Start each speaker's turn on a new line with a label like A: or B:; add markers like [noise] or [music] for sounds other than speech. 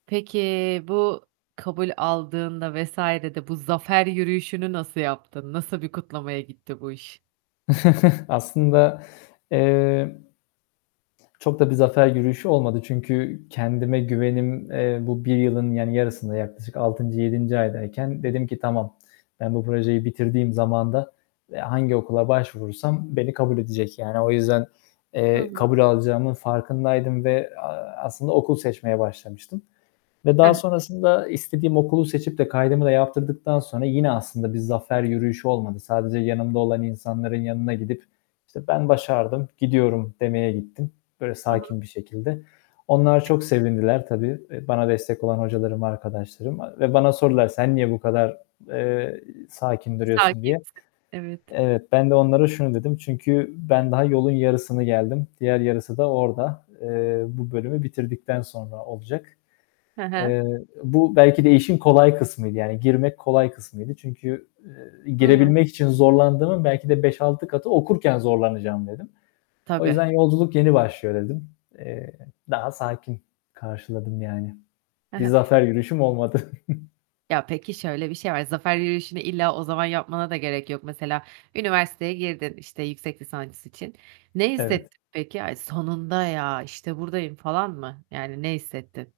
A: Peki, bu kabul aldığında vs. de bu zafer yürüyüşünü nasıl yaptın? Nasıl bir kutlamaya gitti bu iş?
B: [chuckles] Aslında, eee, çok da bir zafer yürüyüşü olmadı. Çünkü kendime güvenim, eee, bu 1 yılın yani yarısında, yaklaşık 6. 7. aydayken dedim ki tamam, ben bu projeyi bitirdiğim zamanda, eee, hangi okula başvurursam beni kabul edecek yani. O yüzden,
A: Hı
B: eee,
A: hı.
B: kabul alacağımın farkındaydım ve, aaa, aslında okul seçmeye başlamıştım. Ve
A: Hıh.
B: daha sonrasında istediğim okulu seçip de kaydımı da yaptırdıktan sonra yine aslında bir zafer yürüyüşü olmadı. Sadece yanımda olan insanların yanına gidip, işte, "Ben başardım, gidiyorum." demeye gittim. Böyle
A: Hı hı.
B: sakin bir şekilde. Onlar çok sevindiler tabii, eee, bana destek olan hocalarım, arkadaşlarım. Eee ve bana sordular: "Sen niye bu kadar, eee, sakin duruyorsun?" diye.
A: [unintelligible] evet.
B: Evet, ben de onlara şunu dedim: "Çünkü ben daha yolun yarısını geldim. Diğer yarısı da orada. Eee, bu bölümü bitirdikten sonra olacak."
A: Hı hı.
B: Eee, bu belki de işin kolay kısmıydı, yani girmek kolay kısmıydı. Çünkü, ııı,
A: A.
B: girebilmek için zorlandığımın belki de 5-6 katı okurken zorlanacağım dedim. O
A: Tabii.
B: yüzden yolculuk yeni başlıyor dedim. Eee, daha sakin karşıladım yani.
A: He
B: Bir
A: he.
B: zafer yürüyüşüm olmadı. [chuckles]
A: Ya, peki, şöyle bir şey var, zafer yürüyüşünü illa o zaman yapmana da gerek yok. Mesela üniversiteye girdin, işte, yüksek lisans için. Ne
B: Evet.
A: hissettin peki? "Ay sonunda ya, işte buradayım." falan mı? Yani ne hissettin?